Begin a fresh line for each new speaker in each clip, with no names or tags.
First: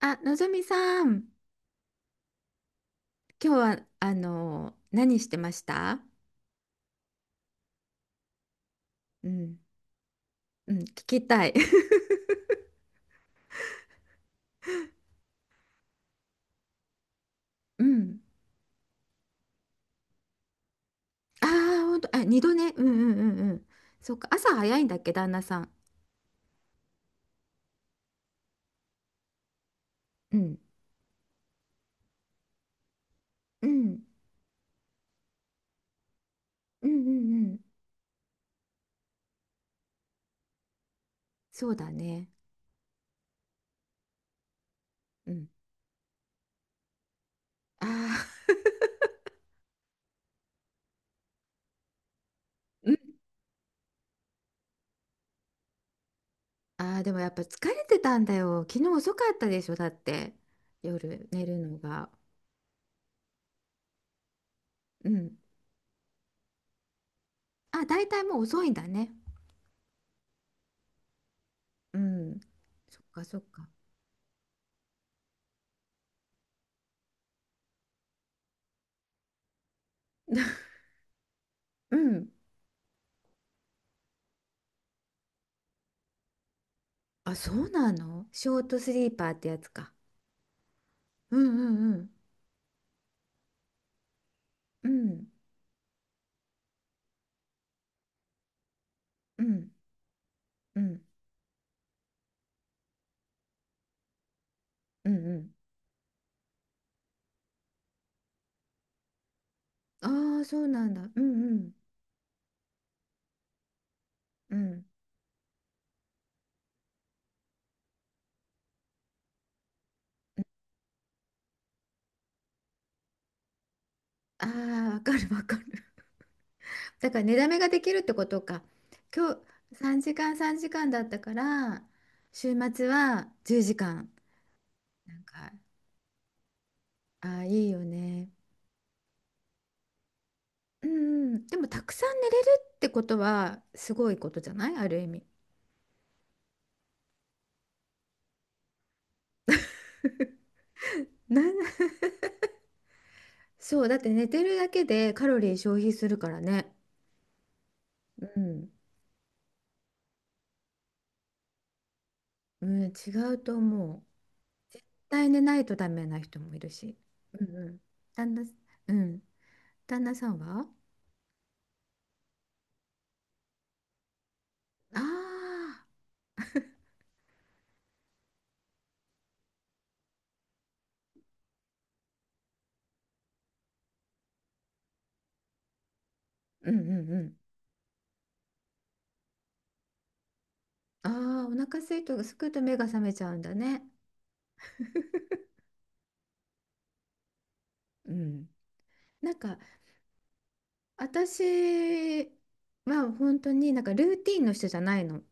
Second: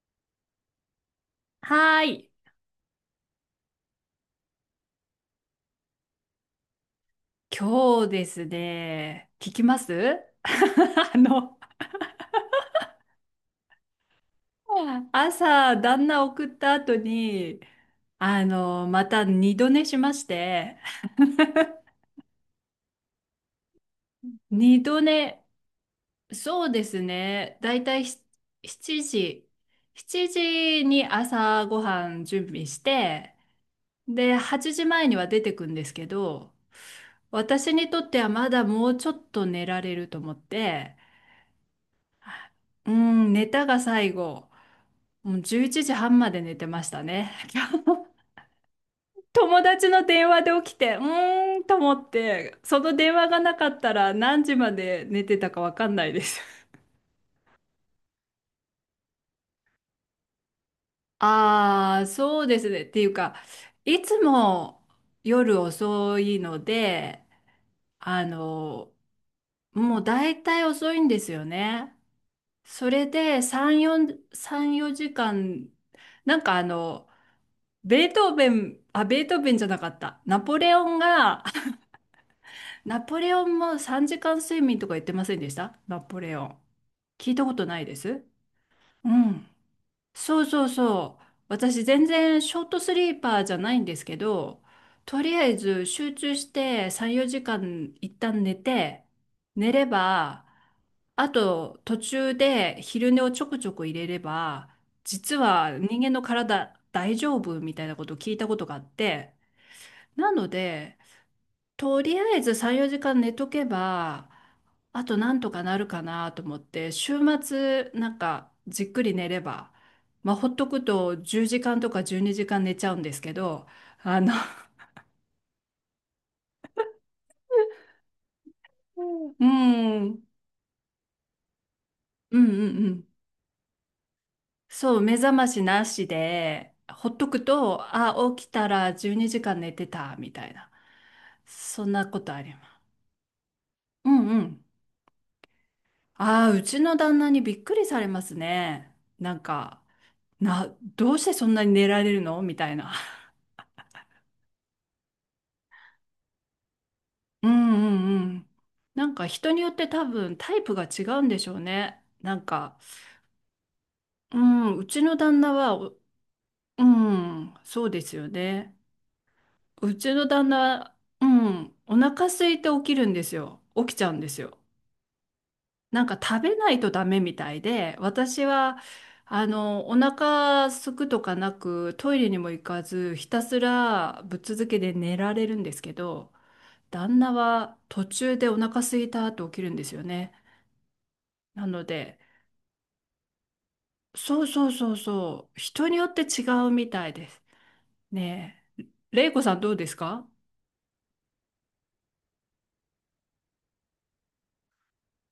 あ、のぞみさん、
はーい。
今日は何してました？
今日です
う
ね、聞
ん、
きます
うん、聞
あ
きたい。
の、朝、旦那送った後に、
うん。
あの、また二度寝しまして、
ああ、本当、あ、二度寝。うんうんうんうん。そっか、朝早
二
いんだ
度
っけ、旦那
寝、
さん。
そうですね、だいたい7時、7
うん、
時に朝ごはん準備して、
うん、
で、8時前には出てくんですけど、
うんうんうん。
私にとってはまだもうちょっと寝られると思って、
そうだね。
うん、寝たが最後。
う
もう
ん。
11時半まで寝てましたね。
あ あ、
友達の電話で起きて、うーんと思って、そ
う
の
ん。
電話がなかったら何時まで寝てたかわかんないです。
ああ、でもやっぱ疲れてたんだよ。昨日遅かったでしょ、だって。夜寝るの
ああ、
が。
そうですね。っていうか、いつも
うん。
夜遅いので、
あ、大体
あ
もう遅いんだ
の、
ね。
もう大体遅いんですよね。
うん。
そ
そっ
れ
かそっ
で
か。
3、4、3、4時間、なんかあの、ベートーベン、あ、ベートーベンじゃなかった。ナポレ オンが、
うん。
ナポレオンも3時間睡眠とか言ってませんでしたナポレオン。聞
あ、
いた
そ
こと
う
ない
な
です。
のショートス
う
リーパーっ
ん。
てやつか。
そうそうそう。
うんう
私
んう
全
ん。
然ショートスリーパーじゃないんですけど、
う
と
ん
りあえず集中して3、4時間一旦寝て、
う
寝
ん
れば、
うん
あと途中で昼寝をちょくちょく入れれば、
うん
実
うん。
は人間の体大丈夫みたいなことを聞いたことがあって、な
ああ、
の
そうなん
で、
だ。うんうん
とりあえず3、4時間寝とけば、
うん。
あとなんとかなるかなと思って、週末なんかじっくり寝れば、まあほっとくと10時間とか12時間寝ちゃうんですけど、あの、
ああ、わかるわかる。だから寝だめができるってことか。
う
今
んう
日3
ん、うん
時間3時間だったから、
うんう
週末
ん。
は10時間。
そう、目
なん
覚ま
か、
しなしで、ほっと
ああ、
く
いいよ
と、あ、
ね。
起きたら12時間寝てた、みたいな。
うんうん。でもた
そ
く
ん
さ
な
ん
こ
寝
と
れ
あ
る
りま
って
す。
ことはすご
う
い
ん
こ
う
とじゃ
ん。
ないある意味。
ああ、うちの旦那にびっくりされますね。なんか、どうして
な
そんなに寝られるのみたいな。
そう、だって寝てるだけでカロリー消費するからね。
うんうんう
う
ん。
ん、
なんか人によって多分タイプが違うんでしょうね。なん
う
か、
ん、違うと思う。
うん、
絶
うちの
対寝
旦那
ない
は、
とダメな人もいる
う
し。う
ん、
んうん。
そうですよ
旦那、
ね。
うん。
う
旦那
ちの
さん
旦
は
那、うん、お腹空いて起きるんですよ。起きちゃうんですよ。
ああ
なんか食べないとダメみたいで、私は、あの、お腹空くとかなく、トイレにも行かず、ひたすらぶっ続けで寝られるんですけど、
うんうんう
旦那
ん。
は途中でお腹空いたって起きるんですよね。
ああ、お
な
腹
の
空い
で、
とすくと目が覚めちゃうんだね。
そうそうそうそう、人によって違うみたいです。
うん。
ねえ、れ
な
い
ん
こさ
か、
んどうですか？
私は本当になんかルーティンの人じゃないの。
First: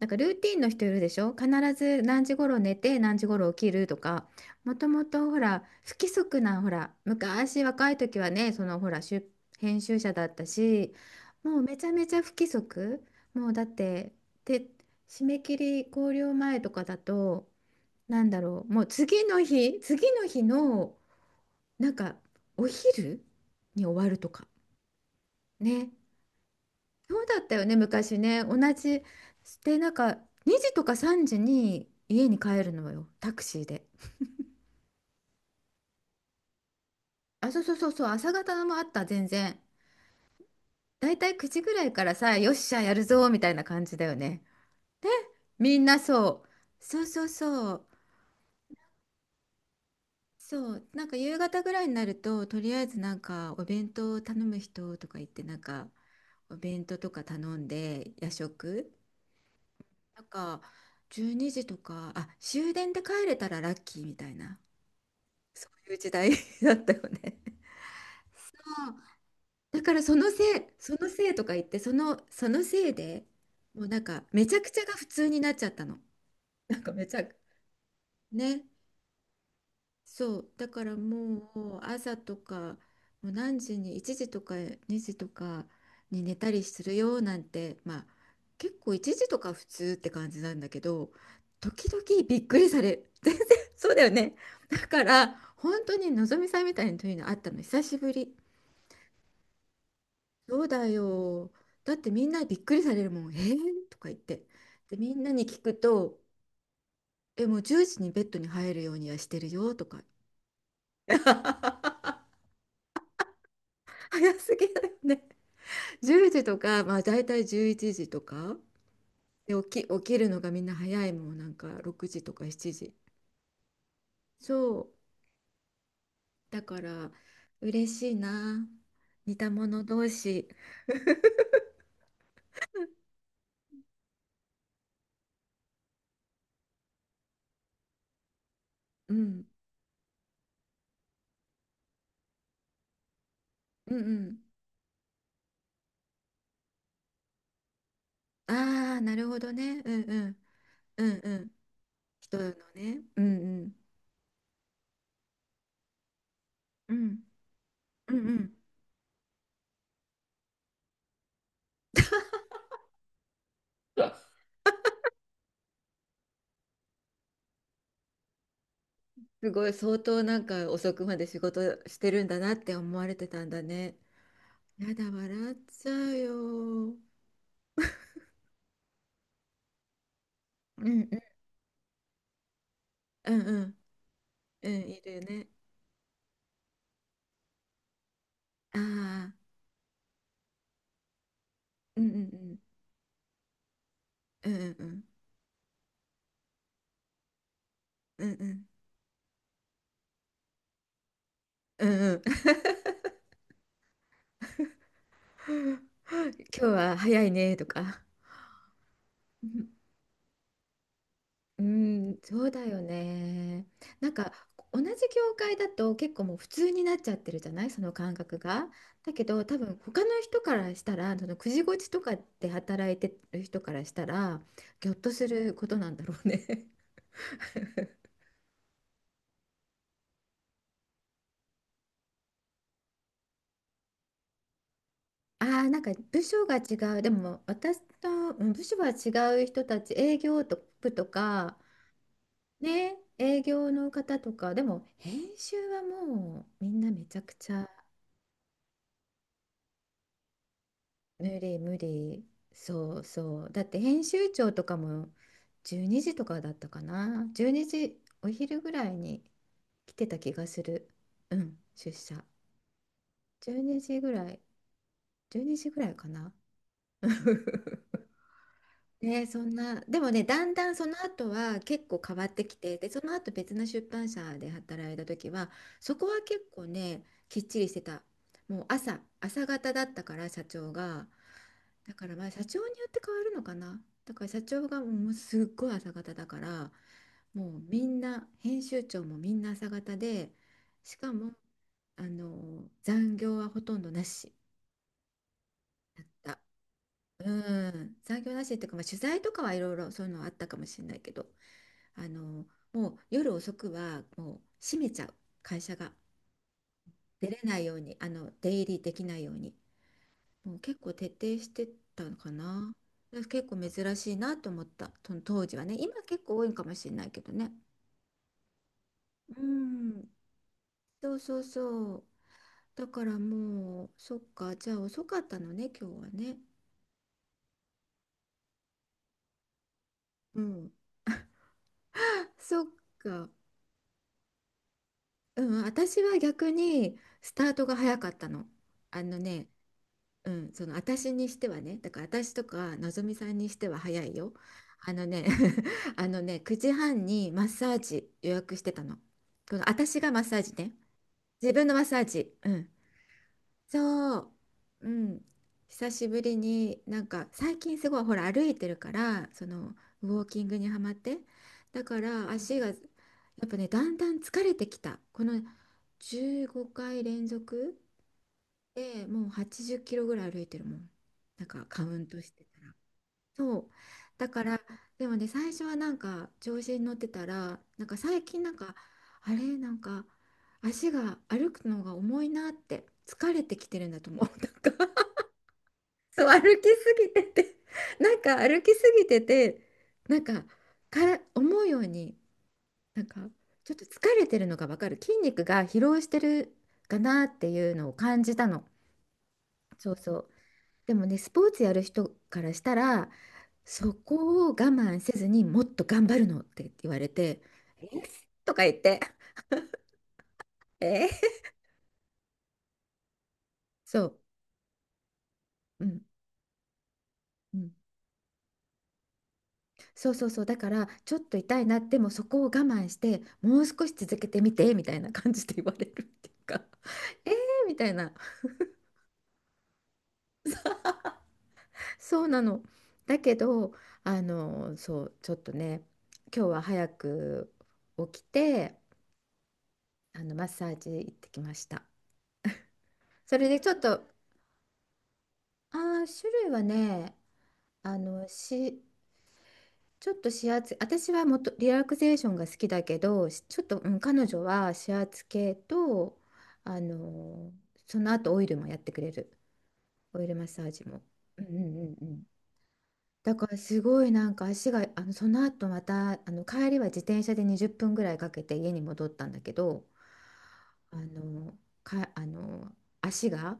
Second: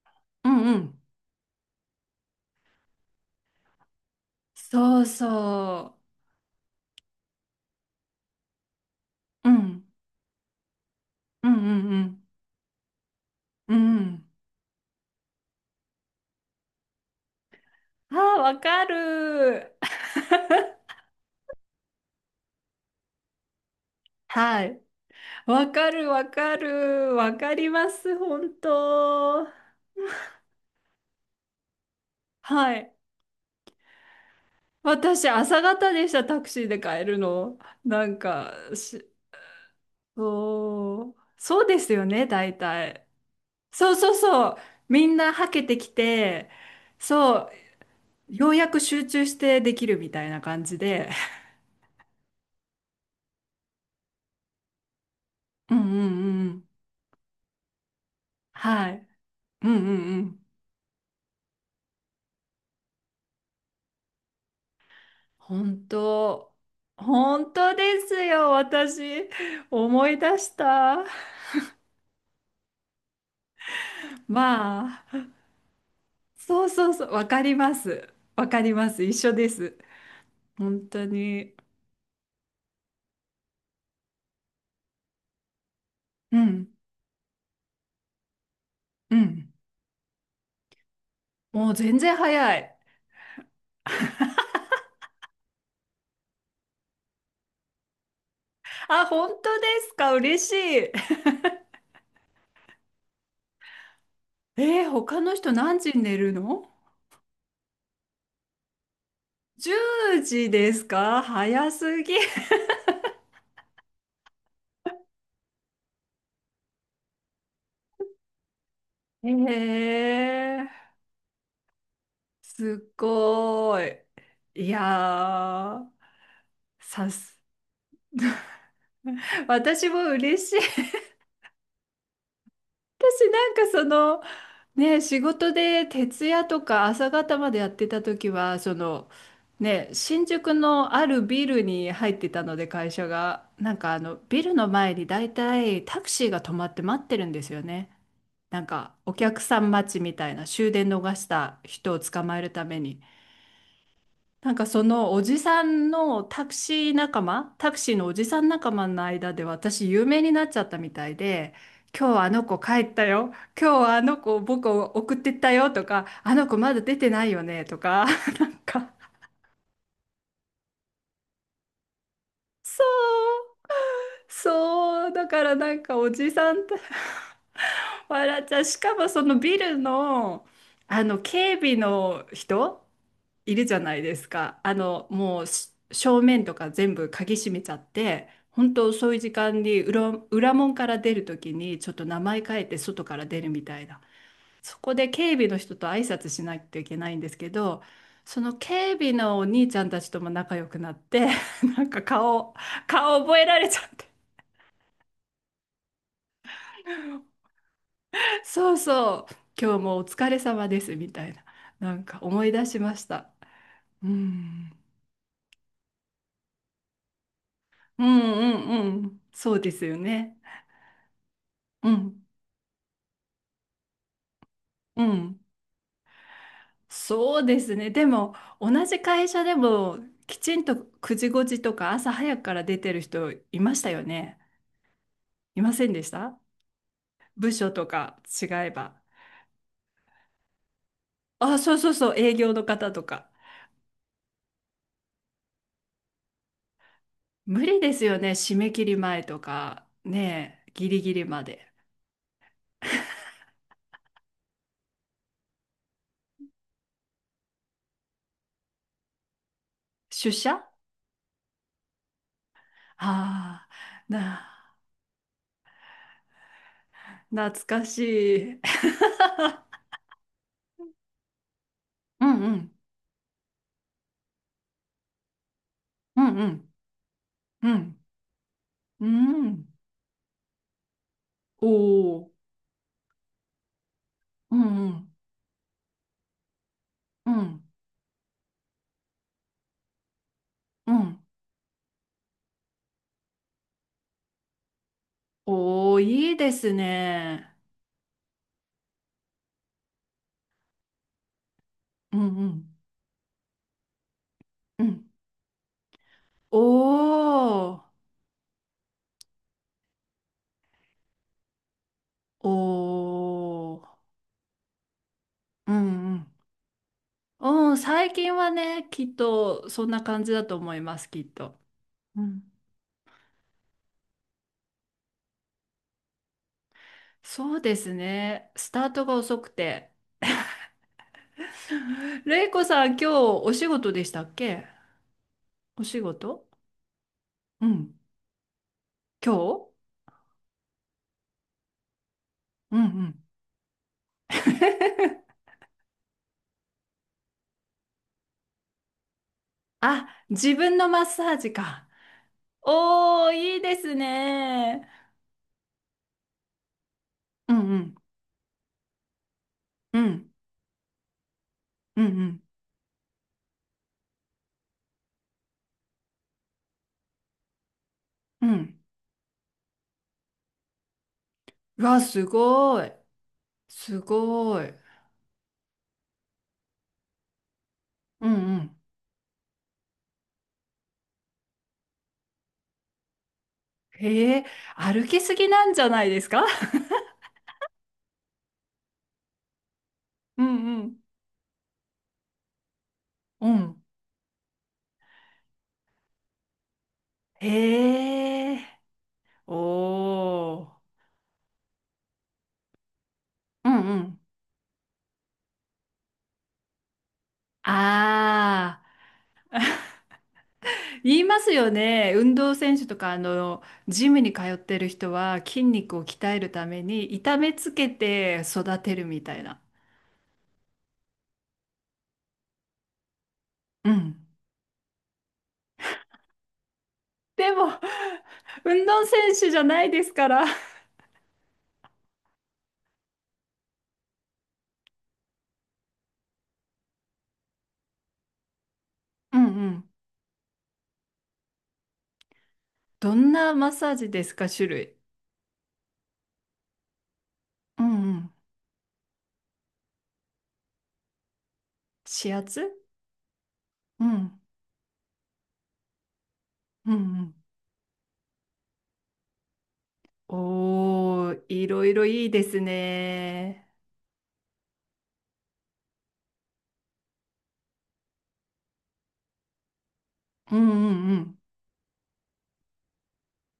なんかルー
う
ティンの
んう
人い
ん。
るでしょ、必ず何時頃寝て何時頃起きるとか。もと
そ
も
う
とほら不
そ
規則な、ほら昔若い時はね、そのほら出
う。う
編
ん。
集者だったし、
うん
もうめちゃ
う
めちゃ
ん
不規則。もうだっ
うん。う
て
ん。
て締め切り考慮前とかだと、
あ
なんだ
あ、わ
ろう、も
か
う次の
る。
日次の日のなんかお昼に終わるとか
はい。わか
ね。
るわかる。
そう
わ
だっ
か
たよ
り
ね、
ます、
昔ね。
本
同じ。
当。
で、なんか、2時とか3時に家に帰る
は
の
い。
よ、タクシーで。
私、朝方でした、タクシーで帰る
あ、
の。
そうそうそうそ
な
う、
ん
朝
か、
方のもあった、
し
全然。だ
お
いたい9時
そう
ぐ
で
らい
す
か
よ
ら
ね、
さ、よっ
大
しゃ、やる
体。
ぞ、みたいな感
そう
じだ
そう
よね。
そう。みんなはけ
み
て
ん
き
なそう。
て、
そうそう
そう、
そう。
ようやく集中してできるみたいな感
そ
じ
う、なん
で。
か夕方ぐらいになると、とりあえずなんか、お弁当を頼む人とか言って、なん
うんう
か、
んうんう
お
ん。
弁当とか頼んで、夜
は
食。
い。うんうんう
なん
ん。
か、12時とか、あ、終電で帰れたらラッキーみたいな。そ
本
ういう時代
当。
だったよね。
本当ですよ、
そう、
私。
だから
思
そ
い
の
出
せ
し
い、そ
た。
のせいとか言って、そのせいで、もうなんかめちゃくちゃが
ま
普
あ、
通になっちゃったの。
そう
なん
そ
か
う
め
そう、
ちゃ
わ
く、
かります。わか
ね。
ります。一緒です。
そう。だか
本
ら
当
も
に。
う朝とか、もう何時に、1時とか2時とかに寝
う
たり
ん。
するよなんて、まあ結構1
う
時とか
ん。
普通って感じなんだけど、
もう
時
全
々
然
びっく
早
り
い。
される。全然そうだよね。だから本当にのぞみさんみたいなというのあったの久しぶり。
あ、本当ですか。嬉し
そうだ
い。
よ。だってみんなびっくりされるもん。えー、とか言って。
えー
で、み
他
んな
の
に
人
聞く
何時に寝
と、
るの？
え、もう10時にベッドに入るようにはしてるよとか。
10 時ですか、早すぎ。
早すぎだよね。10時とか、まあ大体11時とか。で、起き、
え
起きるのがみんな
ー、
早いもん。なんか6時とか
す
7
っ
時。
ごーい。い
そ
や
う。
ー、
だか
さ
ら、
す。
嬉しいな。似た者
私も
同
嬉
士。
しい。私なんかその、ね、仕事で徹夜とか朝方までやってた時は、その、
うん。
ね、新宿のあるビルに入ってたので会社が、なんか
うん
あ
う
の、
ん。
ビルの前に大体タクシーが止まって待ってるんですよね。なん
あ
か
あ、
お
なるほ
客
ど
さん
ね。う
待ち
ん
み
う
たい
ん。
な終電
う
逃
ん
し
うん。
た人を捕
人
まえる
の
ために。
ね。うんうん。
なんかそのおじさんのタクシ
う
ー
ん、
仲間、タクシーの
う
お
ん
じ
う
さん
ん、
仲間の間で私有名になっちゃったみたいで、今日はあの子帰ったよ、今日はあの子僕を送ってったよとか、あの子まだ出てないよねとか、なんか
すごい相当なんか遅くまで仕事してるんだなって
そ
思われてたん
う
だね。や
そ
だ
う、だか
笑
ら
っ
なん
ちゃ
かお
う
じ
よ。
さんと
うん
笑っちゃう。しかもそのビルの、
う
あ
ん
の警備の人
うん
い
う
るじ
ん
ゃないですか。
うん、
あ
い
の、
るよ
も
ね。
うし正面とか全部鍵閉めちゃって、本当そういう時
ああ、
間に裏門から出るときにちょっ
うん
と
う
名前
ん
変えて外から出るみたいな。
うんうん
そ
う
こ
ん
で警備の人と挨拶しないといけないんですけど、
うん
そ
う
の
ん
警備のお兄ちゃんたちとも仲良くなって、な
うん
んか
うんう
顔、顔覚えられちゃって。
ん 今日は早い ねとか。
そうそう、今日もお疲れ様ですみたいな、
う
なん
ん、
か
そ
思
う
い
だ
出し
よ
ました。
ね。
う
なんか
ん、
同じ業界だと結構もう普通になっちゃってるじゃない、その
うん
感覚が。
うんう
だ
ん、
けど
そ
多
うで
分
すよ
他の
ね。
人からしたら、そのくじごち
う
とか
ん
で働いてる人からしたら、ぎょっ
う
とす
ん、
ることなんだろうね。
そうですね。でも同じ会社でもきちんと9時5時とか朝早くから出てる人いましたよね。
あ
い
あ、
ま
なん
せ
か
んでし
部
た？
署が違う、でも
部署
私
と
と、
か
う
違
ん、部
え
署は
ば。
違う人たち、営業と部とか
あ、そうそうそう、営業の方
ね、
とか。
営業の方とかでも編集はもうみんなめちゃくち
無
ゃ。
理ですよね、締め切り前とか、ねえ、ギリギリ
無
ま
理
で。
無理、そうそう、だって編集長とかも12時とかだったかな、12時、お昼ぐらいに来てた気
出
がす
社？
る。うん、出社12
ああ、
時ぐらい、
な、
12時ぐらいかな。
懐 かしい。
ね、そんな でもね、だんだんその後は結構変わ
う
っ
ん
て
う
きて、
ん、
でその後別の出版社で働いた時は、そこは
うんう
結構
ん、
ね、きっちり
う
してた。
ん、
もう朝
う
朝
ん。
方だったから、社長が。
お
だからまあ
お、
社長によって変わるのかな。だから社
う
長が
んう
もう
ん、
すっごい朝方だから、
う
もう
ん、
みんな、編集長もみんな朝方で、
う
しか
ん。
も、残業はほとんどなし
おお、いい
だ。
です
う
ね。
ん、残業なしっていうか、まあ、取材とかはいろいろそういうのはあったかもしれないけど、あ
うん
の、
うん、
もう夜遅くはもう閉
う
めちゃ
ん。
う、会社が。
お
出れないよう
お、
に、出入りできないように。もう結構徹底してたのかな。
お
だから結構
お、
珍しいなと思った。その当時は
うん
ね。今
う
結
ん。
構多いかもしれないけどね。
うん、最近はね、きっ
う
とそんな
ん。
感じだと思います、
そう
きっ
そう
と。
そう。
うん、
だからもう、そっか。じゃあ遅かったのね、今日はね。
そうですね。スタートが遅くて。
うん。
れい
そ
こ
っ
さん、今日
か。
お仕事でしたっけ？
うん。
お仕
私は
事？
逆にスタート
う
が早
ん。
かったの。あの
今
ね、
日？
うん、その私にしてはね、だから私とか
うん
のぞ
う
み
ん。
さんにしては早いよ。あのね、あのね、9時半にマッサージ予約してたの。この私
あ、
がマッサージ
自
ね。
分のマッサー
自
ジ
分のマッ
か。
サージ。うん。
おー、いいです
そう。
ね。
うん。久しぶりに、なんか
う
最
んう
近す
ん。
ごいほら歩いてるから、その
う
ウォー
ん。
キングにはまって、だか
うん
ら
う
足がやっぱね、だんだん疲れてきた、この15回連続
ん。うん。
で、もう80キロぐらい歩いてるもん。なんかカ
う
ウ
わ、
ント
す
してたら。
ごい。
そう。
す
だから、
ごい。
でもね、最初はなんか調子に乗ってたら、なんか最
うん
近なん
う
か、
ん。
あれ、なんか足が歩くのが重いなって、疲れてきてるんだと思う。
へ え、
なんか
歩きすぎなんじゃない で
そう、
す
歩
か？
きすぎてて、なんか歩きすぎてて、なん
う
か、
んうん。
から思うように、なんか、
う
ちょっ
ん。
と疲れてるのがわかる。筋肉が疲労してるかなっていうのを感じた
へ
の。
え。
そうそう。
おー。
でもね、スポーツやる人からしたら、
うん
そ
うん。
こを我慢せずにもっと頑張るのって言われて、えとか言っ
あー。
て、
言い
え
ますよね。運動選手とか、あの、
そ
ジ
う、
ムに通ってる人は筋
う
肉
ん、
を鍛えるために痛め
うん、
つけて育てるみたいな。
そうそうそう、だからちょっと痛いな、でもそこを我慢して、もう少
う
し続
ん。
けてみてみたいな感じで言われるっていうか、えー、
でも、
みたいな、
運動選手じゃないですから。
そうなの。だけど、そう、ちょっとね、今日は早く起きて、
うんうん。
マッサージ行ってきました。
どん
それ
な
で
マ
ち
ッ
ょっ
サー
と、
ジですか、種類。
ああ、種類はね、
う
あ
んう
の、
ん。
し、ちょっと指圧、私はもっとリラクゼーシ
指
ョンが好き
圧？
だけど、ちょっと、うん、
う
彼
ん
女は指圧系と、あ
うんうん。
の、その後オイルもやってくれる。オイルマッサージも。
お
う
ー、
んう
い
んう
ろい
んう
ろい
ん。
いです
だから
ね。
すごいなんか足が、その後また、帰りは自転車で20分ぐらいかけて家に戻ったんだけど、
うんう
あ
んうん。
の、か、あの、足が、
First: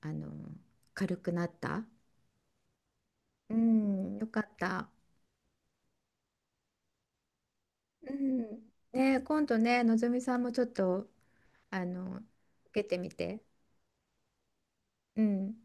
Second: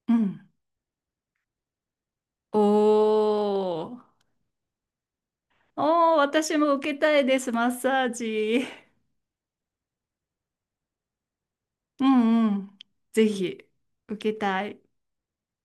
あ
う
の、
ん。
軽くなった。う
おー。
ん、よかった。
おー、私も受けたいです、マッサー
う
ジ。
ん。ね、今度ね、のぞみさんもちょっと、あ
う
の、
んうん。
受けてみ
ぜ
て。
ひ、受けたい。
うん。